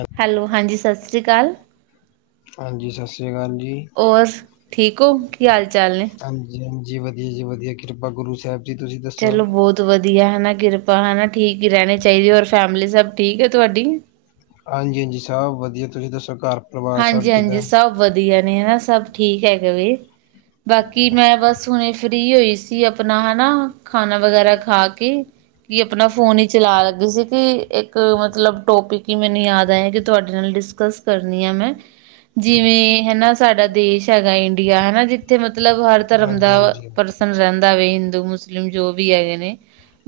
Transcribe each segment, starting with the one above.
ਅੱ hello, ਹਾਂਜੀ, ਸਤਿ ਸ਼੍ਰੀ ਅਕਾਲ। ਹਾਂਜੀ, ਸਤਿ ਸ੍ਰੀ ਅਕਾਲ ਜੀ। ਹੋਰ, ਠੀਕ ਹੋ, ਕੀ ਹਾਲ ਚਾਲ ਨੇ? ਹਾਂਜੀ ਹਾਂਜੀ ਵਧੀਆ, ਜੀ ਵਧੀਆ, ਕਿਰਪਾ ਗੁਰੂ ਸਾਹਿਬ। ਜੀ ਤੁਸੀਂ ਦੱਸੋ ਚਲੋ ਬਹੁਤ ਵਧੀਆ ਹਨਾ, ਕਿਰਪਾ ਹਨਾ, ਠੀਕ ਹੀ ਰਹਿਣੀ ਚਾਹੀਦੀ। ਹੋਰ ਫੈਮਿਲੀ ਸਭ ਠੀਕ ਹੈ ਤੁਹਾਡੀ? ਹਾਂਜੀ, ਹਾਂਜੀ ਸਭ ਵਧੀਆ, ਤੁਸੀਂ ਦੱਸੋ ਘਰ। ਪਰਿਵਾਰ ਸਭ ਹਾਂਜੀ, ਕਿੱਦਾਂ ਹਾਂਜੀ ਸਭ ਵਧੀਆ ਨੇ ਹਨਾ, ਸਭ ਠੀਕ ਹੈਗਾ ਵੀ। ਬਾਕੀ ਮੈਂ ਬਸ ਹੁਣੇ ਫਰੀ ਹੋਈ ਸੀ। ਆਪਣਾ ਹਨਾ ਖਾਣਾ ਵਗੈਰਾ ਖਾ ਕੇ ਕੀ ਆਪਣਾ ਫੋਨ ਹੀ ਚਲਾ ਲੱਗੀ ਸੀ। ਕਿ ਇੱਕ ਮਤਲਬ। ਮਤਲਬ ਟੋਪਿਕ ਹੀ ਮੈਨੂੰ ਯਾਦ ਆਇਆ। ਕਿ ਤੁਹਾਡੇ ਨਾਲ ਡਿਸਕਸ ਕਰਨੀ ਆ ਮੈਂ। ਜਿਵੇਂ ਹਨਾ ਸਾਡਾ ਦੇਸ਼ ਹੈਗਾ ਇੰਡੀਆ ਹਨਾ, ਜਿੱਥੇ ਮਤਲਬ ਹਰ ਧਰਮ ਹਾਂਜੀ ਦਾ ਹਾਂਜੀ ਪਰ। ਰਹਿੰਦਾ ਹੋਵੇ ਹਿੰਦੂ ਮੁਸਲਿਮ ਜੋ ਵੀ ਹੈਗੇ ਨੇ।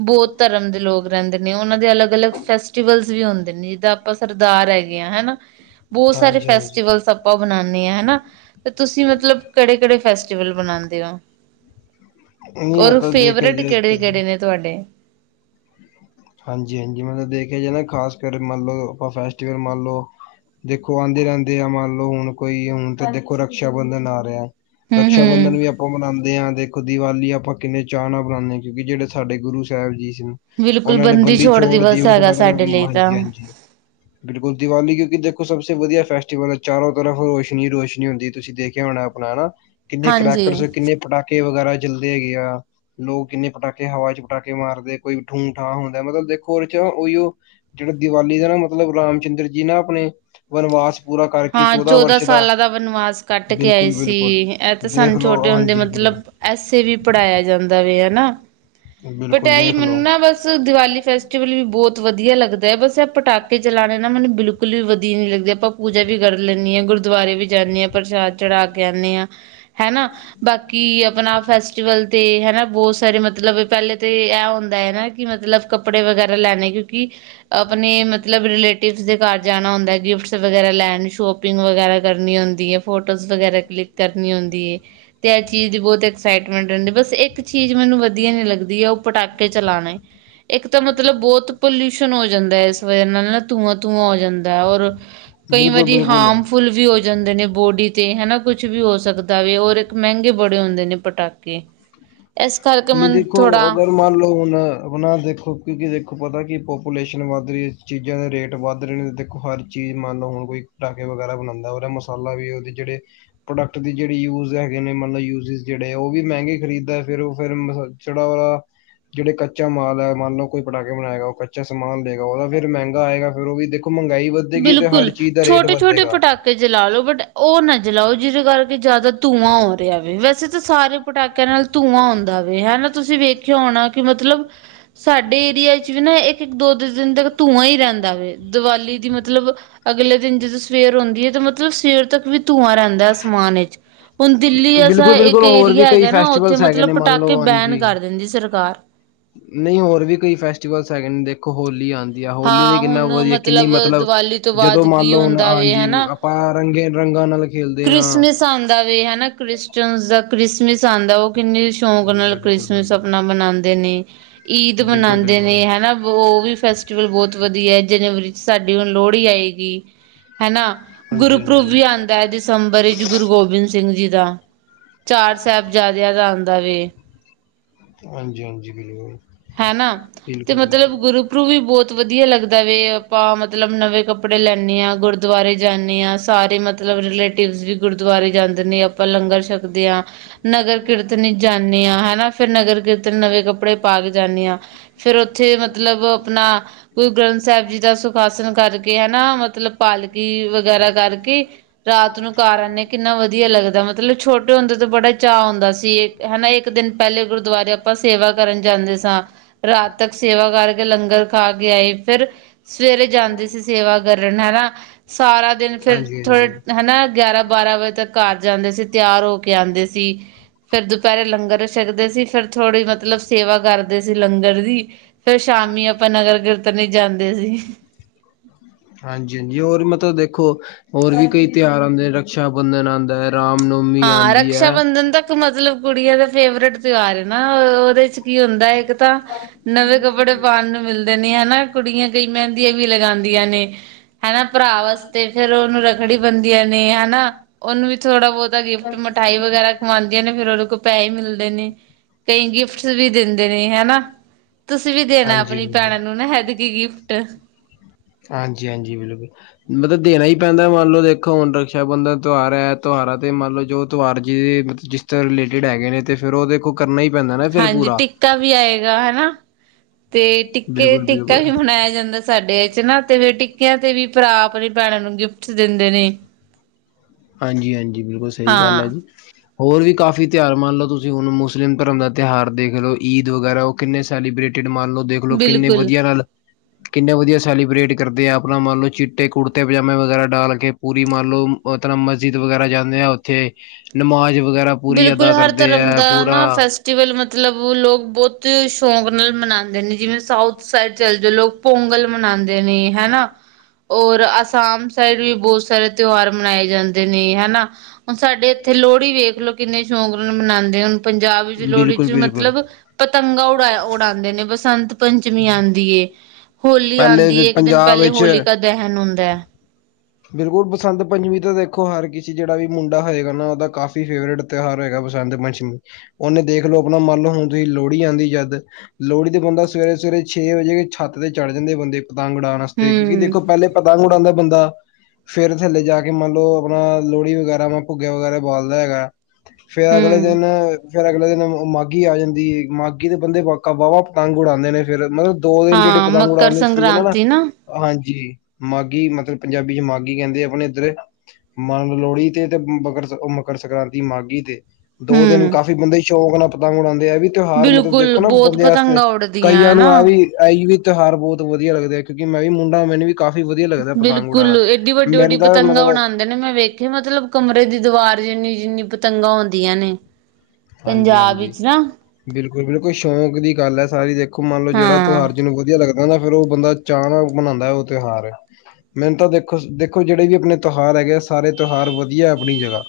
ਬਹੁਤ ਧਰਮ ਦੇ ਲੋਕ ਰਹਿੰਦੇ ਨੇ। ਉਹਨਾਂ ਦੇ ਅਲੱਗ ਅਲੱਗ ਫੈਸਟੀਵਲ ਵੀ ਹੁੰਦੇ ਨੇ ਜਿੱਦਾਂ ਆਪਾਂ ਸਰਦਾਰ ਹੈਗੇ ਆ ਹਨਾ। ਬਹੁਤ ਸਾਰੇ ਹਾਂਜੀ ਹਾਂਜੀ ਫੈਸਟੀਵਲ ਆਪਾ ਬਨਾਦੇ ਆ ਹਨਾ, ਤੇ ਤੁਸੀਂ ਮਤਲਬ ਕਿਹੜੇ -ਕਿਹੜੇ ਫੈਸਟੀਵਲ ਬਨਾਦੇ ਹੋ? ਨਹੀਂ ਔਰ ਮਤਲਬ ਦੇਖਿਆ ਫੇਵਰੇਟ ਜਾਏ ਕਿਹੜੇ ਤੇ ਕਿਹੜੇ ਨੇ ਤੁਹਾਡੇ? ਹਾਂਜੀ, ਹਾਂਜੀ ਮਤਲਬ ਦੇਖਿਆ ਜਾਵੇ ਨਾ ਖ਼ਾਸ ਕਰ ਮੰਨ ਲਓ, ਆਪਾਂ ਫੈਸਟੀਵਲ ਮੰਨ ਲਓ। ਦੇਖੋ ਆਉਂਦੇ ਰਹਿੰਦੇ ਆ। ਮੰਨ ਲਓ ਹੁਣ ਕੋਈ ਹੁਣ ਤਾਂ ਦੇਖੋ ਰਕਸ਼ਾ ਬੰਧਨ ਆ ਰਿਹਾ। ਰਕਸ਼ਾ ਬੰਧਨ ਹੂੰ-ਹੂੰ। ਵੀ ਆਪਾਂ ਮਨਾਉਦੇ। ਦੇ ਆ, ਦੇਖੋ ਦੀਵਾਲੀ ਆਪਾ ਕਿੰਨੇ ਚਾਅ ਨਾਲ ਬਣਾਉਂਦੇ ਹਾਂ। ਕਿਉਂਕਿ ਜਿਹੜੇ ਸਾਡੇ ਗੁਰੂ ਸਾਹਿਬ ਜੀ ਸੀ। ਉਹਨਾਂ ਨੇ ਬੰਦੀ ਛੋੜ ਦਿਵਸ ਮਤਲਬ ਹਾਂਜੀ, ਹਾਂਜੀ ਹ ਬਿਲਕੁਲ ਦੀਵਾਲੀ ਕਿਉਂਕਿ ਦੇਖੋ ਸਭ ਸੇ ਵਧੀਆ ਫੈਸਟੀਵਲ ਹੈ। ਚਾਰੋਂ ਤਰਫ ਰੋਸ਼ਨੀ ਹੀ ਰੋਸ਼ਨੀ ਹੁੰਦੀ ਤੁਸੀਂ ਦੇਖਿਆ ਹੋਣਾ। ਨਾ ਨਾ ਕਿੰਨੇ ਹਾਂਜੀ। ਕਰੈਕਰ, ਕਿੰਨੇ ਪਟਾਕੇ? ਪਾਕੇ ਵਗੈਰਾ ਚਲਦੇ ਹੈਗੇ, ਆ ਲੋਕ ਕਿੰਨੇ ਪਟਾਕੇ ਹਵਾ ਚ ਪਟਾਕੇ ਮਾਰਦੇ ਕੋਈ ਠੂ ਠਾਂ ਹੁੰਦਾ ਮਤਲਬ, ਦੇਖੋ ਉਹਦੇ ਚ ਉਹੀਓ। ਜਿਹੜਾ ਦੀਵਾਲੀ ਦਾ ਨਾ ਮਤਲਬ ਰਾਮ ਚੰਦਰ ਜੀ ਨਾ ਆਪਣੇ ਵਨਵਾਸ ਪੂਰਾ ਕਰਕੇ ਹਾਂ ਚੌਦਾਂ ਵਰਸ਼ ਸਾਲਾਂ ਦਾ ਵਨਵਾਸ ਕੱਟ ਕੇ ਆਏ ਬਿਲਕੁਲ ਸੀ। ਬਿਲਕੁਲ ਇਹ ਤਾਂ ਦੇਖ ਸਾਨੂੰ ਛੋਟੇ ਲਓ ਹੁੰਦੇ ਹਾਂਜੀ ਬਿਲਕੁਲ ਮਤਲਬ ਐਸੇ ਵੀ ਪੜ੍ਹਾਇਆ ਜਾਂਦਾ ਵ ਹੈ ਨਾ, ਵੱਟ ਬਿਲਕੁਲ ਇਹ ਹੀ ਦੇਖ ਲਓ ਮੈਨੂੰ ਨਾ ਬਸ ਬਸ ਦੀਵਾਲੀ ਫੈਸਟੀਵਲ ਵੀ ਬਹੁਤ ਵਧੀਆ ਲੱਗਦਾ ਹੈ। ਬਸ ਪਟਾਕੇ ਚਲਾਉਣੇ ਨਾ ਮੈਨੂੰ ਬਿਲਕੁਲ ਵੀ ਵਧੀਆ, ਨੀ ਲੱਗਦੇ ਆਪਾਂ ਪੂਜਾ ਵੀ ਕਰ ਲੈਂਦੀ ਹਾਂ, ਗੁਰਦੁਆਰੇ ਵੀ ਜਾਂਦੀ ਹਾਂ। ਪ੍ਰਸ਼ਾਦ ਚੜਾ ਕੇ ਆਉਂਦੇ ਹਾਂ ਹਨਾ। ਬਾਕੀ ਕਿ ਆਪਣਾ ਫੈਸਟੀਵਲ ਤੇ ਹੈਨਾ ਬਹੁਤ ਸਾਰੇ ਮਤਲਬ ਪਹਿਲੇ ਤਾਂ ਇਹ ਹੁੰਦਾ ਹੈਨਾ। ਕਿ ਮਤਲਬ ਕੱਪੜੇ ਵਗੈਰਾ ਲੈਣੇ। ਕਿਉਕਿ ਆਪਣੇ ਮਤਲਬ ਰਲੇਟਿਵ ਦੇ ਘਰ ਜਾਣਾ ਹੁੰਦਾ ਹੈ। ਗਿਫਟ ਵਗੈਰਾ ਲੈਣ, ਸ਼ੋਪਿੰਗ ਵਗੈਰਾ ਕਰਨੀ ਹੁੰਦੀ ਹੈ, ਫੋਟੋਜ਼ ਵਗੈਰਾ ਕਲਿੱਕ ਕਰਨੀ ਹੁੰਦੀ ਹੈ। ਤੇ ਇਹ ਚੀਜ਼ ਦੀ ਬਹੁਤ ਐਕਸਾਈਟਮੈਂਟ ਰਹਿੰਦੀ। ਬਸ ਇੱਕ ਚੀਜ਼ ਮੈਨੂੰ ਵਧੀਆ ਨੀ ਲੱਗਦੀ ਹੈ, ਉਹ ਪਟਾਕੇ ਚਲਾਉਣੇ। ਇੱਕ ਤਾਂ ਮਤਲਬ ਬਹੁਤ ਪੋਲਿਊਸ਼ਨ ਹੋ ਜਾਂਦਾ ਹੈ। ਇਸ ਵਜ੍ਹਾ ਨਾਲ ਨਾ ਧੂੰਆਂ ਧੂੰਆਂ ਹੋ ਜਾਂਦਾ ਹੈ। ਔਰ ਕਈ ਬਿਲਕੁਲ ਵਾਰੀ ਬਿਲਕੁਲ ਹਾਰਮਫੁਲ ਵੀ ਹੋ। ਜਾਂਦੇ ਨੇ ਬੋਡੀ ਤੇ ਹਨਾ, ਕੁਛ ਵੀ ਹੋ ਸਕਦਾ ਵ ਔਰ ਇੱਕ ਮਹਿੰਗੇ ਬੜੇ ਹੁੰਦੇ ਨੇ ਪਟਾਕੇ। [inaudible] ਨਹੀਂ ਮੈਨੂੰ ਦੇਖੋ ਥੋੜਾ ਅਗਰ ਮੰਨ ਲੋੋ ਹੁਨ ਆਪਣਾ ਦੇ। ਦੇਖੋ ਕਿਉਂਕਿ ਦੇਖੋ ਪਤਾ ਕਿ ਪਾਪੂਲੇਸ਼ਨ ਵੱਧ ਰਹੀ ਹੈ, ਚੀਜ਼ਾਂ ਦੇ ਰੇਟ ਵੱਧ ਰਹੇ ਨੇ। ਦੇਖੋ ਹਰ ਚੀਜ਼ ਮੰਨ ਲਓ ਹੁਣ ਕੋਈ। ਪਟਾਕੇ ਵਗੈਰਾ ਬਣਾਉਂਦਾ, ਉਹਦਾ ਮਸਾਲਾ ਵੀ ਉਹਦੇ ਜਿਹੜੇ। ਪ੍ਰੋਡਕਟ ਦੀ ਜਿਹੜੀ ਯੂਜ ਹੈਗੇ ਨੇ ਮਤਲਬ ਯੂਜ ਜਿਹੜੇ ਉਹ ਵੀ ਮਹਿੰਗੇ ਖਰੀਦਦਾ ਹੈ ਫੇਿਰ ਉਹ ਫੇਿਰ ਮ ਚੜਾ ਵਾਲਾ ਜਿਹੜੇ ਕੱਚਾ ਮਾਲ ਹੈ ਮੰਨ ਲਓ ਕੋਈ ਪਟਾਕੇ ਬਣਾਏਗਾ ਉਹ ਕੱਚਾ ਸਮਾਨ ਲਏਗਾ ਉਹ ਫਿਰ ਮਹਿੰਗਾ ਆਏਗਾ ਫਿਰ ਉਹ ਵੀ ਦੇਖੋ ਮਹਿੰਗਾਈ ਵੱਧੇਗੀ ਤੇ ਹਰ ਚੀਜ਼ ਦਾ ਰੇਟ ਵੱਧੇਗਾ ਕੇ ਜਲਾ ਲਓ ਬਟ ਉਹ ਨਾ ਜਲਾਓ ਜਿਹਦੇ ਕਰਕੇ ਜ਼ਿਆਦਾ ਧੂੰਆਂ ਹੋ ਰਿਹਾ ਵ ਵੈਸੇ ਤਾਂ ਸਾਰੇ ਪਟਾਕਿਆਂ ਨਾਲ ਧੂੰਆਂ ਆਉਂਦਾ ਵਵੇ ਹਨਾ ਤੁਸੀਂ ਵੇਖਿਆ ਹੋਣਾ ਕਿ ਮਤਲਬ ਸਾਡੇ ਏਰੀਆ ਚ ਵੀ ਨਾ ਇੱਕ ਇੱਕ ਦੋੋ ਦਿਨ ਤੱਕ ਧੂੰਆਂ ਹੀ ਰਹਿੰਦਾ ਵ ਦੀਵਾਲੀ ਦੀ ਮਤਲਬ ਮਤਲਬ ਅਗਲੇ ਦਿਨ ਜਦੋਂ ਸਵੇਰ ਹੁੰਦੀ ਹੈ ਤਾਂ ਮਤਲਬ ਸਵੇਰ ਤੱਕ ਵੀ ਧੂੰਆਂ ਰਹਿੰਦਾ ਅਸਮਾਨ ਵਿੱਚ ਹੁਣ ਦਿੱਲੀ ਐਸਾ ਬਿਲਕੁਲ ਬਿਲਕੁਲ ਇੱਕ ਹੋਰ ਏਰੀਆ ਵੀ ਕਈ ਹੈਗਾ ਨਾ ਉੱਥੇ ਫੈਸਟੀਵਲਸ ਹੈਗੇ ਮਤਲਬ ਨੇ ਮੰਨ ਪਟਾਕੇ ਲਓ ਬੈਨ ਹਾਂਜੀ ਕਰ ਦਿੰਦੀ ਸਰਕਾਰ ਨਹੀਂ ਹੋਰ ਵੀ ਕੋਈ ਫੈਸਟੀਵਲਜ਼ ਹੈਗੇ ਨੇ ਦੇਖੋ ਹੋਲੀ ਆਉਂਦੀ ਯ ਹੋਲੀ ਦੀ ਹਾਂ ਕਿੰਨਾ ਹੁਣ ਵਧੀਆ ਕਿੰਨੀ ਮਤਲਬ ਦੀਵਾਲੀ ਤੋਂ ਜਦੋਂ ਬਾਅਦ ਮੰਨ ਕੀ ਲਓ ਹੁਣ ਹੁੰਦਾ ਵੇ ਹਾਂਜੀ ਹਨਾ ਆਪਾਂ ਰੰਗੀਨ ਰੰਗਾ ਨਾਲ ਖੇਲਦੇ ਹਾਂ ਕ੍ਰਿਸਮਿਸ ਆਉਂਦਾ ਵੀ ਹਨਾ ਕ੍ਰਿਸਚਨ ਦਾ ਕ੍ਰਿਸਮਿਸ ਆਉਂਦਾ ਉਹ ਕਿੰਨੀ ਸ਼ੌਕ ਨਾਲ ਬਿਲਕੁਲ ਕ੍ਰਿਸਮਸ ਬਿਲਕੁਲ ਆਪਣਾ ਮਨਾਉਂਦੇ ਨੇ ਈਦ ਬਿਲਕੁਲ ਮਨਾਉਂਦੇ ਨੇ ਬਿਲਕੁਲ ਹਨਾ ਉਹ ਵੀ ਫੈਸਟੀਵਲ ਬਹੁਤ ਵਧੀਆ ਹੈ ਜਨਵਰੀ ਸਾਡੀ ਹੁਣ ਲੋਹੜੀ ਆਏਗੀ ਹਨਾ ਹਾਂਜੀ ਗੁਰਪੁਰਬ ਹਾਂਜੀ ਵੀ ਆਉਂ ਦਸੰਬਰ ਵਿੱਚ ਗੁਰੂ ਗੋਬਿੰਦ ਸਿੰਘ ਜੀ ਦਾ ਚਾਰ ਸਾਹਿਬਜ਼ਾਦਿਆਂ ਦਾ ਆਉਂਦਾ ਵੇ ਹਾਂਜੀ ਹਾਂਜੀ ਬਿਲਕੁਲ ਹਨਾ ਤੇ ਬਿਲਕੁਲ ਮਤਲਬ ਬਿਲਕੁਲ ਗੁਰੂ ਉੱਪਰੋਂ ਵੀ ਬਹੁਤ ਵਧੀਆ ਲੱਗਦਾ ਵ ਆਪਾਂ ਮਤਲਬ ਨਵੇਂ ਕੱਪੜੇ ਲੈਂਦੇ ਹਾਂ ਗੁਰਦੁਆਰੇ ਜਾਂਦੇ ਹਾਂ ਸਾਰੇ ਮਤਲਬ ਮਤਲਬ ਰਲੇਟਿਵ ਵੀ ਗੁਰੂਦੁਆਰੇ ਜਾਂਦੇ ਨੇ ਆਪਾਂ ਲੰਗਰ ਛਕਦੇ ਹ ਨਗਰ ਕੀਰਤਨ ਹੀ ਜਾਂਦੇ ਹਾਂ ਹਨਾ ਫਿਰ ਨਗਰ ਕੀਰਤਨ ਨਵੇਂ ਕੱਪੜੇ ਪਾ ਕੇ ਫੇਿਰ ਉੱਥੇ ਮਤਲਬ ਆਪਣਾ ਗੁਰੂ ਗ੍ਰੰਥ ਸਾਹਿਬ ਜੀ ਦਾ ਸੁਖਾਸਨ ਕਰਕੇ ਹਨਾ ਮਤਲਬ ਪਾਲਕੀ ਵਗੈਰਾ ਕਰਕੇ ਰਾਤ ਨੂੰ ਕਾਰ ਆਉਂਦੇਾਂ ਕਿੰਨਾ ਵਧੀਆ ਲੱਗਦਾ ਮਤਲਬ ਛੋਟੇ ਹੁੰਦੇ ਤੇ ਬੜਾ ਚਾਅ ਹੁੰਦਾ ਸੀ ਹਨਾ ਇੱਕ ਦਿਨ ਪਹਿਲੇ ਗੁਰਦੁਆਰੇ ਆਪਾਂ ਸੇਵਾ ਕਰਨ ਜਾਂਦੇ ਸੀ ਰਾਤ ਤੱਕ ਸੇਵਾ ਕਰਕੇ ਲੰਗਰ ਖਾ ਕੇ ਆਈ ਫਿਰ ਸਵੇਰੇ ਜਾਂਦੇ ਸੀ ਸੇਵਾ ਕਰਨ ਹਨਾ ਸਾਰਾ ਦਿਨ ਫਿਰ ਹਾਂਜੀ ਹਾਂਜੀ ਥੋੜੇ ਹਨਾ ਗਿਆਰਾਂ ਬਾਰਾਂ ਵਜੇ ਤੱਕ ਘਰ ਜਾਂਦੇ ਸੀ ਤਿਆਰ ਹੋ ਕੇ ਆਉਂਦੇ ਸੀ ਫੇਿਰ ਦੁਪਹਿਰੇ ਲੰਗਰ ਛਕਦੇ ਸੀ ਫਿਰ ਥੋੜ੍ਹੀ ਮਤਲਬ ਸੇਵਾ ਕਰ ਦੇ ਸੀ ਲੰਗਰ ਦੀ ਫੇਰ ਸ਼ਾਮੀ ਆਪਾਂ ਨਗਰ ਕੀਰਤਨ ਜਾਂਦੇ ਸੀ ਹਾਂਜੀ ਹਾਂਜੀ ਹੋਰ ਮਤਲਬ ਦੇਖੋ ਹੋਰ ਵੀ ਕਈ ਤਿਉਹਾਰ ਆਉਂਦੇ ਰਕਸ਼ਾ ਬੰਧਨ ਆਉਂਦਾ ਹੈ ਰਾਮਨੌਮੀ ਹਾਂ ਆਉਂਦੀ ਰਕਸ਼ਾ ਹੈ ਬੰਧਨ ਤੱਕ ਮਤਲਬ ਕੁੜੀਆਂ ਦਾ ਫੇਵਰੇਟ ਤਿਉਹਾਰ ਹੈ ਨਾ ਉਹਦੇ ਚ ਕੀ ਹੁੰਦਾ ਇੱਕ ਤਾਂ ਨਵੇਂ ਕੱਪੜੇ ਪਾਉਣ ਨੂੰ ਮਿਲਦੇ ਨੇ ਹਨਾ ਕੁੜੀਆਂ ਕਈ ਮਹਿੰਦੀ ਵੀ ਲਗਾਉਂਦੀਆਂ ਨੇ ਹਨਾ ਭਰਾ ਵਾਸਤੇ ਫੇਰ ਉਹਨੂੰ ਰੱਖੜੀ ਬਣਦੀਆਂ ਨੇ ਹਨਾ ਉਹਨੂੰ ਵੀ ਥੋੜਾ ਬਹੁਤ ਦਾ ਗਿਫਟ ਮਿਠਾਈ ਵਗੈਰਾ ਕਮਾਉਂਦੀਆਂ ਨੇ ਫੇਿਰ ਉਹਦੇ ਕੋਲ ਪੈਸੇ ਮਿਲਦੇ ਨੇ ਕਈ ਗਿਫਟਸ ਵੀ ਦਿੰਦੇ ਨੇ ਹਨਾ ਤੁਸੀਂ ਵੀ ਦੇਣਾ ਹਾਂਜੀ ਆਪਣੀ ਹਾਂਜੀ ਭੈਣਾਂ ਨੂੰ ਨਾ ਹੈਦਗੀ ਗਿਫਟ ਹਾਂਜੀ ਹਾਂਜੀ ਬਿਲਕੁਲ ਮਤਲਬ ਦੇਣਾ ਹੀ ਪੈਂਦਾ ਮੰਨ ਲਓ ਦੇਖੋ ਹੁਣ ਰਕਸ਼ਾ ਬੰਧਨ ਤਿਉਹਾਰ ਹੈ ਤੁਹਾਰਾ ਤੇ ਮੰਨ ਲਓ ਜੋ ਤਹਾਰ ਜੀ ਜਿਸ ਤਰ੍ਹਾਂ ਰਿਲੇਟਿਡ ਹੈਗੇ ਨੇ ਤੇ ਫੇਿਰ ਉਹ ਦੇਖੋ ਕਰਨਾ ਹੀ ਪੈਂਦਾ ਨਾ ਫਿਰ ਹਾਂਜੀ ਪੂਰਾ ਟਿੱਕਾ ਵੀ ਆਏਗਾ ਹਨਾ ਤੇ ਟਿੱਕੇ ਟਿੱਕਾ ਬਿਲਕੁਲ-ਬਿਲਕੁਲ, ਵੀ ਮਨਾਇਆ ਜਾਂਦਾ ਸਾਡੇ ਵਿੱਚ ਨਾ ਤੇ ਫਿਰ ਟਿੱਕਿਆਂ ਤੇ ਵੀ ਭਰਾ ਆਪਣੀ ਭੈਣਾਂ ਨੂੰ ਗਿਫਟ ਦਿੰਦੇ ਨੇ ਹਾਂਜੀ- ਹਾਂਜੀ ਬਿਲਕੁਲ ਸ ਈ ਗੱਲ ਐ ਹਾਂ ਜੀ। ਹੋਰ ਵੀ ਕਾਫ਼ੀ ਤਿਆਰ ਮੰਨ ਲੋ ਤੁਸੀਂ ਹੁਣ ਮੁਸਲਿਮ ਧਰਮ ਦਾ ਤਿਹਾਰ ਦੇਖ ਲਓ, ਈਦ ਵਗੈਰਾ ਕਿੰਨੇ ਸੈਲੀਬ੍ਰੇਟਿਡ ਮੰਨ ਲੋ ਦੇਖ ਲੋ ਕਿੰਨੇ ਬਿਲਕੁਲ। ਵਧੀਆ ਨਾਲ ਕਿੰਨਾ ਵਧੀਆ ਸੈਲੀਬਰੇੇਟ ਕਰਦੇ ਆ, ਅਪਨਾ ਮੰਨ ਲੋ ਚਿੱਟੇ ਕੁੜਤੇ ਪਜਾਮੇ ਵਗੈਰਾ ਡਾਲ ਕੇ ਪੂਰੀ ਮਨ ਲੋ ਆਪ [unintelligible] ਮਸਜਿਦ ਵਗੈਰਾ ਜਾਂਦੇ ਆ ਔਥੇ ਨਮਾਜ਼ ਵਗੈਰਾ ਪੂਰੀ ਬਿਲਕੁਲ ਅਦਾ ਹਰ ਕਰਦੇ ਧਰਮ ਹੈ ਦਾ ਪੂਰਾ ਨਾ, ਫੈਸ ਟੀਵਲ ਮਤਲ ਬ ਲੋਕ ਬੋਤ ਸ਼ੌਂਕ ਨਾਲ ਮਨਾਂਦੇ ਨੇ ਜਿਵੇਂ ਸਾਊਥ ਸਾਈਡ ਚੱਲ ਜੋ ਲੋਕ ਪੋਂਗਲ ਮਨਾਦੇ ਨੇ ਹਨਾ। ਔਰ ਅਸਾਮ ਸਾਈਡ ਵੀ ਬਹੁਤ ਸਾਰੇ ਤੇਔਹਾਰ ਮਨਾਏ ਜਾਂਦੇ ਨੇ ਹੈਨਾ। ਹੁਣ ਸਾਡੇ ਏਥੇ ਲੋੜੀ ਵੇਖ ਲੋ ਕਿੰਨੇ ਸ਼ੌਂਕ ਨਾਲ ਮਨਾਦੇ, ਹੁਣ ਪੰਜਾਬ ਵਿੱਚ ਲੋਹੜੀ ਬਿਲਕੁਲ ਚ ਬਿਲਕੁਲ ਮਤਲਬ, ਪਤੰਗਾਂ ਉੜਾ-ਉੜਾਦੇ ਨੇ, ਬਸੰਤ ਪੰਚਮੀ ਆਦੀ ਏ, ਹੋਲੀ ਪਹਿਲੇ ਆਦੀ ਵੀ ਏ, ਇੱਕ ਦਿਨ ਪੰਜਾਬ ਪੈਲੇ ਵਿੱਚ ਹੋਲਿਕਾ ਦੈਹੈਨ ਹੁੰਦੈ। ਬਿਲਕੁਲ ਬਸੰਤ ਪੰਜਮੀ ਤੇ ਦੇਖੋ, ਹਰ ਕਿਸੇ ਜੇੜਾ ਵੀ ਮੁੰਡਾ ਹੋਏਗਾ ਨਾ, ਔਦਾ ਕਾਫ਼ੀ ਫੇਵਰਟ ਤੇ ਔਹਾਰ ਹੈਗਾ ਬਸੰਤ ਪੰਚਮੀ, ਔਨੇ ਦੇਖ ਲੌ ਅਪਣਾ ਮੰਨ ਲੌ ਹੁਣ ਜੀ ਲੋੜੀ ਆਂਦੀ ਜਦ, ਲੋੜੀ ਤੇ ਬੰਦਾ ਸਵੇਰੇ-ਸਵੇਰੇ ਛੇ ਵਜੇ ਛੱਤ ਤੇ ਚੜ੍ਹ ਜਾਂਦੇ ਬੰਦੇ, ਪਤੰਗ ਉੜਾਨ ਆ ਸਤੇ, ਕਿਉਂਕਿ ਹਮ ਦੇਖੋ ਪੈਲੇ ਪਤੰਗ ਉੜਾਂਦਾ ਬੰਦਾ, ਫੇਰ ਥੱਲੇ ਜਾ ਕੇ ਮੰਨ ਲੌ, ਅਪਣਾ ਲੋੜੀ ਵਗੈਰਾ, ਭੁੱਗਿਆ ਵਗੈਰਾ ਖੁ ਆਲਦਾ ਹੈਗਾ। ਫੇਰ ਅਗਲੇ ਹਮ ਦਿਨ ਫੇਰ, ਗਲੇ ਦਿਨ ਮਾਘੀ ਆ ਜਾਂਦੀ ਈ। ਮਾਘੀ ਦੇ ਬੰਦੇ ਵਕ ਵਾਵਾ ਪਤੰਗ ਉੜਾਂਦੇ ਨੇ ਫਿਰ ਮੋ ਦੋ ਦਿਨ ਜੇੜੇ ਹਾਂ ਪਤੰਗ ਮਕਰ ਉੜਾਦੇ ਸੀ ਜਨ ਨਵਾਂ ਸੰਕ੍ਰਾਂਤੀ ਨਾ ਹਾਂਜੀ, ਮਾਘੀ ਮਤਲਬ, ਪੰਜਾਬੀ ਚ ਮਾਘੀ ਕੈਂਦੇ ਅਪਣੇ ਏਧਰੇ, ਮਨ ਲੋੜੀ ਤੇ, ਤੇ ਮਕਰ ਔ ਮਕਰ ਸੰਕ੍ਰਾਂਤੀ ਮਾਘੀ ਤੇ ਦੋ ਦਿਨ ਹਮ ਕਾਫੀ ਬੰਦੇ ਸ਼ੌਂਕ ਨਾ, ਪਤੰਗ ਉੜਾਦੇਂ, ਐ ਵੀ ਤਔਹਾਰ ਮਤਲਬ ਬਿਲਕੁਲ ਦੇਖੋ ਨਾ ਬਹੁਤ ਬੰਦੇ ਆਸਤੇ ਪਤੰਗਾਂ ਉੱਡਦੀਆਂ ਹੈ ਕਈਆਂ ਨੂੰ ਆ ਨਾ। ਵੀ ਐ ਵੀ ਤ ਔਹਾਰ ਬੋਤ ਵਧੀਆ ਲੱਗਦੇ, ਕਿਉਂਕਿ ਮੈਂ ਵੀ ਮੁੰਡਾ ਮੈਨੂੰ ਵੀ ਕਾਫ਼ੀ ਵਧੀਆ ਲੱਗਦਾ। ਪਤੰਗ ਬਿਲਕੁਲ ਉਡਾਉਣਾ ਐਡੀ ਵੱਡੀ-ਵੱਡੀ ਮੈਨੂੰ ਤਾਂ ਪਤੰਗਾਂ ਮਤਲਬ ਉਡਾਣ ਕੈਂਦੇ ਨੇ ਮੈਂ ਵੇਖ, ਮਤਲਬ ਕਮਰੇ ਦੀ ਦੀਵਾਰ ਜਿੰਨੀ-ਜਿੰਨੀ ਪਤੰਗਾਂ ਹੋਂਦੀਆਂ ਨੇ, ਪੰਜਾਬ ਵਿੱਚ ਨਾ, ਬਿਲਕੁਲ-ਬਿਲਕੁਲ ਸ਼ੌਂਕ ਦੀ ਗੱਲ ਐ ਸਾਰੀ, ਦੇਖੋ ਮੰਨ ਲਓ ਜਿਹੜਾ ਹਾਂ ਤੋਹਾਰ ਜਿਨੂੰ ਵਧੀਆ ਲੱਗ, ਕੈਂਦਾ ਫਿਰ ਔ ਬੰਦਾ ਚਾਹ ਨਾਲ ਮਨੋਂਦਾ ਔ ਤੇ ਔਹਾਰ, ਮੈਨੂੰ ਤਾਂ ਦੇਖੋ, ਦੇਖੋ ਜੇੜੇ ਵੀ ਅਪਣੇ ਤੋਹਾਰ ਹੈਗੇ ਆ ਸ ਸਾਰੇ ਤਿਉਹਾਰ ਵਧੀਆ ਆਪਣੀ ਜਗ੍ਹਾ,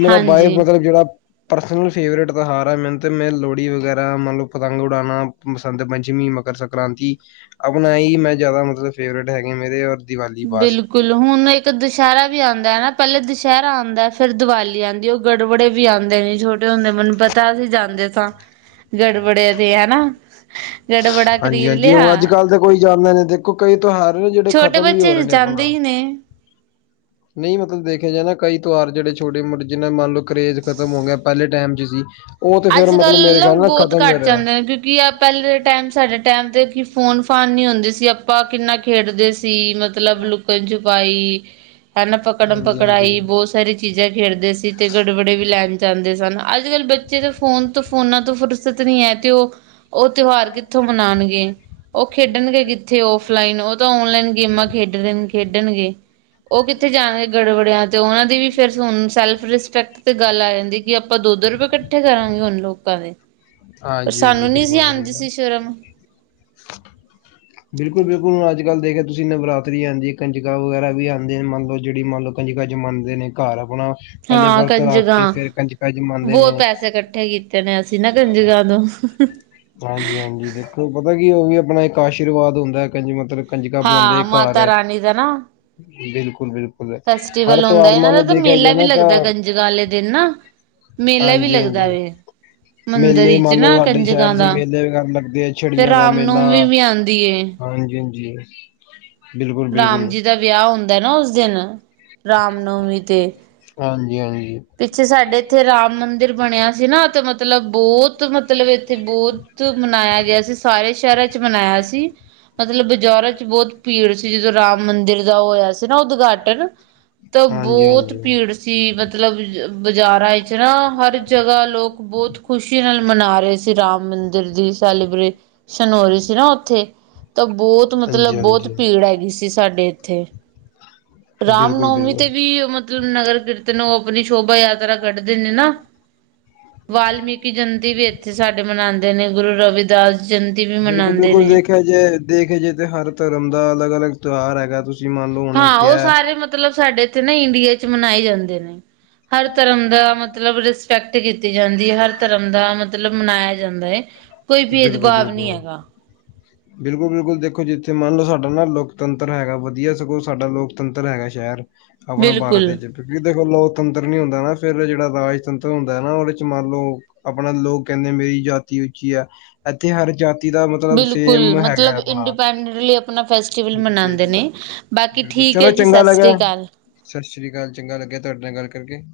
ਮੇਰਾ ਬਾਈ ਹਾਂਜੀ ਮਤਲਬ ਜੇੜਾ ਪਰਸਨ ਫੇਵਰਟ ਤੌਹਾਰ ਐ, ਮੈਨੂੰ ਤੇ ਮੈਂ ਲੋੜੀ ਵਗੈਰਾ ਮਨਲੋ, ਪਤੰਗ ਉੜਾਨਾ, ਬਸੰਤ ਪੰਚਮੀ, ਮਕਰ ਸੰਕ੍ਰਾਂਤੀ ਖ, ਅਪਨਾ ਐ, ਮੈਂ ਜ਼ਿਆਦਾ ਮਤਲਬ ਫੇਵਰਟ ਹੈਗੇ, ਮੇਰੇ ਔਰ ਦੀਵਾਲੀ ਬਸ, ਫਿਲ ਹੁਣ ਇੱਕ ਦਿਸ਼ੈਰਾ ਵੀ ਆਦਾ ਹੈ, ਪੈਲੇ ਦਿਸ਼ੈਰਾ ਆਦਾ, ਫਿਰ ਦੀਵਾਲੀ ਆਂਦੀ ਔ ਗ ਗੜਵੜੇ ਵੀ ਆਂਦੇ, ਨੇ ਛੋਟੇ ਹੋਂਦੇ ਮੈਨੂੰ ਪਤਾ ਸੀ ਜਾਂਦੇ ਤਾਂ ਗੜਵੜੇ ਤੇ ਹੈਨਾ। ਗੜਵੜਾ ਹਾਂਜੀ ਖਰੀਦ ਹਾਂਜੀ ਲਿਆ? ਹੁਣ ਅੱਜ ਕੱਲ੍ਹ ਤਾਂ ਕੋਈ ਜਾਂਦਾ ਨੀ, ਦੇਖੋ ਕਈ ਤੌਹਾਰ ਨੇ ਜੇੜੇ ਛੋਟੇ ਖਤਮ ਵੀ ਹੋ ਬੱਚੇ ਰੇ ਨੇ ਜਾਂਦੇ ਅਪਨਾ। ਹੀ ਨੇ ਨਹੀਂ ਮਤਲਬ ਦੇਖਆ ਜਾਏ ਨਾ, ਕਈ ਤੋਹਾਰ ਜੇੜੇ ਛੋਟੇ -ਮੋਟੇ ਜਿਨਾ ਮੰਨ ਲੋ ਕਰੇਜ ਖਤਮ ਹੋ ਗਯਾ, ਪੈਲੇ ਟਾਈਮ ਚ ਸੀ। ਉਹ ਤੇ ਫਿਰ ਮਤਲਬ ਮੇਰੇ ਅੱਜ-ਕੱਲ ਖਿਆਲ ਨਾਲ ਬੋਤ ਖਤਮ ਹੋ ਘੱਟ ਰਿਹਾ ਜਾਂਦੇ ਨੇ। ਕਯੋਂ ਕਿ ਪੈਲੇ ਟਾਈਮ, ਸਾਡੇ ਟਾਈਮ ਤੇ ਕਿ ਫੋਨ ਫਾਨ ਨੀ ਹੋਂਦੇ ਸੀ। ਅਪਾ ਕਿੰਨਾ ਖੇਡਦੇ ਸੀ ਮਤਲਬ, ਫੇਰ ਜੋਗਾ ਈ, ਹੈਨਾ ਹਾਂਜੀ ਪੱਕੜਮ-ਪੱਕੜਾਈ ਹਾਂਜੀ ਬੋਸ, ਸਾਰੀ ਚੀਜ਼ਾਂ ਖੇਡਦੇ ਸੀ, ਤੇ ਗੜਵੜੇ ਵੀ ਲੈਣ ਜਾਂਦੇ ਸਨ। ਅੱਜ ਕੱਲ੍ਹ ਬੱ ਜਿਦੋਂ ਫੋਨ ਤੋਂ ਫੋਨਾਂ ਤੋਂ ਫ਼ੁਰਸਤ ਨੀ ਹੈ, ਤੇ ਔ, ਔ ਤੁਹਾਰ ਕਿੱਥੋਂ ਮਨਾਨਗੇਂ, ਔ ਖੇਡਣਗੇ ਕਿੱਥੇ ਔ ਫਲਾਈਨ ਉਹ ਤਾਂ ਔਨਲਾਈਨ ਗੇਮਾਂ ਖੇਡ ਰੇ ਨ ਖੇਡਣਗੇ, ਉਹ ਕਿੱਥੇ ਜਾਣਗੇ ਗੜਬੜਿਆਂ ਤੇ, ਉਹਨਾਂ ਦੀ ਵੀ ਫਿਰ ਹੁਣ ਸੈਲਫ ਰਿਸਪੈਕਟ, ਤੇ ਗੱਲ ਆ ਜਾਂਦੀ। ਕਿ ਆਪਾਂ ਦੋ ਦੋ ਰੁਪਏ ਇਕੱਠੇ ਕਰਾਂਗੇ ਹੁਣ ਲੋਕਾਂ ਦੇ, ਪਰ ਹਾਂਜੀ ਹਾਂਜੀ ਸਾਨੂੰ ਨੀ ਸੀ ਬਿਲਕੁਲ ਆਉਂਦੀ ਸਹੀ ਗੱਲ ਸੀ ਸ਼ਰਮ, ਬਿਲਕੁਲ-ਬਿਲਕੁਲ ਹੁਣ ਅੱਜ-ਕੱਲ ਦੇਖਿਆ ਤੁਸੀਂ ਨਵਰਾਤਰੀ ਆਉਂਦੀ ਹੈ, ਕੰਜਕਾ ਵਗੈਰਾ ਵੀ ਆਉਂਦੇ ਮੰਨ ਲਓ ਜਿਹੜੀ ਮੰਨ ਲਓ, ਕੰਜਕਾ ਚ ਮੰਨਦੇ ਨੇ ਘਰ ਆਪਣਾ ਪਹਿਲੇ ਹਾਂ ਵਰਤ ਰੱਖ ਕੇ ਕੰਜਕਾਂ ਫਿਰ ਕੰਜਕਾ ਚ ਮੰਨਦੇ ਬਹੁਤ ਨੇ, ਪੈਸੇ ਇਕੱਠੇ ਕੀਤੇ ਨੇ ਅਸੀਂ ਨਾ ਕੰਜਕਾਂ ਤੋਂ, ਹਾਂਜੀ-ਹਾਂਜੀ! ਦੇਖੋ ਪਤਾ ਕੀ ਉਹ ਵੀ ਆਪਣਾ ਇੱਕ ਆਸ਼ੀਰਵਾਦ ਹੁੰਦਾ ਹੈ, ਕਹਿੰਦੇ ਮਤਲਬ, ਕੰਜਕਾਂ ਬੁਲਾਂਦੇ ਹਾਂ! ਮਾਤਾ ਘਰ ਰਾਣੀ ਦਾ ਨਾ ਬਿਲਕੁਲ-ਬਿਲਕੁਲ ਹਰ ਫੈਸਟੀਵਲ ਹੁੰਦਾ, ਤਿਉਹਾਰ ਇਹਨਾਂ ਮੰਨ ਦਾ ਲਓ ਤਾਂ ਦੇਖਿਆ ਮੇਲਾ ਜਾਏ ਵੀ ਨਾ ਤਾਂ ਲੱਗਦਾ ਕੰਜਕਾਂ ਵਾਲੇ ਦਿਨ ਨਾ ਮੇਲਾ ਵੀ ਲੱਗਦਾ ਹਾਂਜੀ-ਹਾਂਜੀ ਵੇ ਮੰਦਿਰ ਮੇਲੇ ਵਿੱਚ ਮੰਨ ਲਓ ਨਾ ਸਾਡੇ ਸ਼ਹਿਰ ਕੰਜਕਾਂ ਚ ਦਾ ਮੇਲੇ ਵੀ ਕਰਨ ਲੱਗਦੇ ਆ ਫਿਰ ਛੜੀਆਂ ਦਾ ਰਾਮ ਮੇਲਾ ਨੌਮੀ ਵੀ ਆਉਂਦੀ ਏ ਹਾਂਜੀ ਹਾਂਜੀ ਰਾਮ ਜੀ ਦਾ ਵਿਆਹ ਹੁੰਦਾ ਨਾ ਉਸ ਦਿਨ ਰਾਮ ਨੌਮੀ ਤੇ ਹਾਂਜੀ ਹਾਂਜੀ ਪਿੱਛੇ ਸਾਡੇ ਇੱਥੇ ਰਾਮ ਮੰਦਿਰ ਬਣਿਆ ਸੀ ਨਾ ਤੇ ਮਤਲਬ ਬਹੁਤ ਮਤਲਬ ਇੱਥੇ ਬਹੁਤ ਮਨਾਇਆ ਗਿਆ ਸੀ ਸਾਰੇ ਸ਼ਹਿਰਾਂ ਚ ਮਨਾਇਆ ਸੀ ਮਤਲਬ ਬਜ਼ਾਰਾਂ ਚ ਬਹੁਤ ਭੀੜ ਸੀ, ਜਦੋਂ ਰਾਮ ਮੰਦਿਰ ਦਾ ਹੋਇਆ ਸੀ ਨਾ ਉਦਘਾਟਨ ਤਾਂ ਬਹੁਤ ਹਾਂਜੀ-ਹਾਂਜੀ, ਭੀੜ ਸੀ ਮਤਲਬ ਬਾਜ਼ਾਰਾਂ ਇਚ ਨਾ ਹਰ ਜਗ੍ਹਾਹ ਲੋਕ ਬਹੁਤ ਖ਼ੁਸ਼ੀ ਨਾਲ ਮਨਾ ਰਹੇ ਸੀ ਰਾਮ ਮੰਦਿਰ ਦੀ ਸੈਲੀਬ੍ਰੇ ਸਨੋਰੀ ਸੀ ਨਾ ਉੱਥੇ ਤਾਂ ਬਹੁਤ ਮਤਲਬ ਬਹੁਤ ਹਾਂਜੀ-ਹਾਂਜੀ। ਭੀੜ ਹੈਗੀ ਸੀ ਸਾਡੇ ਇੱਥੇ ਰਾਮ ਬਿਲਕੁਲ ਨੌਮੀ ਤੇ ਬਿਲਕੁਲ ਵੀ ਮਤਲ ਨਗਰ ਕੀਰਤਨ ਉਹ ਆਪਣੀ ਸ਼ੋਭਾ ਯਾਤਰਾ ਕੱਢਦੇ ਨੇ ਨਾ, ਵਾਲਮੀਕ ਜਯੰਤੀ ਵੀ ਇੱਥੇ ਸਾਡੇ ਮਨਾਉਂਦੇ ਨੇ ਗੁਰੂ ਰਵਿਦਾਸ ਜਯੰਤੀ ਵੀ ਬਿਲਕੁਲ ਮਨਾਉਂਦੇ ਬਿਲਕੁਲ ਨੇ ਦੇਖਿਆ ਜੇ ਦੇਖੇ ਜਾਏ ਤੇ ਹਰ ਧਰਮ ਦਾ ਅਲੱਗ ਅਲੱਗ ਤਿਉਹਾਰ ਹੈਗਾ ਤੁਸੀਂ ਮੰਨ ਲਓ ਹੁਣੇ ਹਾਂ ਉਹ ਕਿਹਾ ਸਾਰੇ ਮਤਲਬ ਸਾਡੇ ਇੱਥੇ ਨਾ ਇੰਡੀਆ ਚ ਮਨਾਏ ਜਾਂਦੇ ਨੇ ਹਰ ਧਰਮ ਦਾ ਮਤ ਮਤਲਬ ਰਿਸਪੈਕਟ ਕੀਤੀ ਜਾਂਦੀ ਹੈ ਹਰ ਧਰਮ ਦਾ ਮਤਲਬ ਮਨਾਇਆ ਜਾਂਦਾ ਹੈ ਕੋਈ ਬਿਲਕੁਲ ਭੇਦਭਾਵ ਨਹੀਂ ਬਿਲਕੁਲ ਹੈਗਾ ਬਿਲਕੁਲ ਬਿਲਕੁਲ ਦੇਖੋ ਜਿੱਥੇ ਮੰਨ ਲਓ ਸਾਡਾ ਨਾ ਲੋਕਤੰਤਰ ਹੈਗਾ ਵਧੀਆ ਸਗੋਂ ਸਾਡਾ ਲੋਕਤੰਤਰ ਹੈਗਾ ਸ਼ਹਿਰ ਆਪਣੇ ਭਾਰਤ ਬਿਲਕੁਲ। ਵਿੱਚ ਕਿਉਂਕਿ ਦੇਖੋ ਲੋਕਤੰਤਰ ਨੀ ਹੁੰਦਾ ਨਾ ਫੇਿਰ ਜਿਹੜਾ ਰਾਜਤੰਤਰ ਹੁੰਦਾ ਹੈ ਨਾ ਉਹਦੇ ਚ ਮੰਨ ਲਓ ਆਪਣਾ ਲੋਕ ਕਹਿੰਦੇ ਮੇਰੀ ਜਾਤੀ ਉੱਚੀ ਹੈ, ਇੱਥੇ ਹਰ ਜਾਤੀ ਜਾਤਿ ਦਾ ਮਤਲਬ ਬਿਲਕੁਲ ਸੇਮ ਹੈਗਾ ਮਤਲਬ ਆਪਣਾ ਇੰਡੀਪੈਂਡੈਂਟਲੀ ਆਪਣਾ ਫੈਸਟੀਵਲ ਮਨਾਉਂਦੇ ਨੇ। ਬਾਕੀ ਬਿਲਕੁਲ ਠੀਕ ਹੈ ਚਲੋ ਜੀ ਚੰਗਾ ਸਤਿ ਲੱਗਿਆ ਸ੍ਰੀ ਅਕਾਲ। ਸਤਿ ਸ੍ਰੀ ਅਕਾਲ ਚੰਗਾ ਲੱਗਿਆ ਤੁਹਾਡੇ ਨਾਲ ਗੱਲ ਕਰਕੇ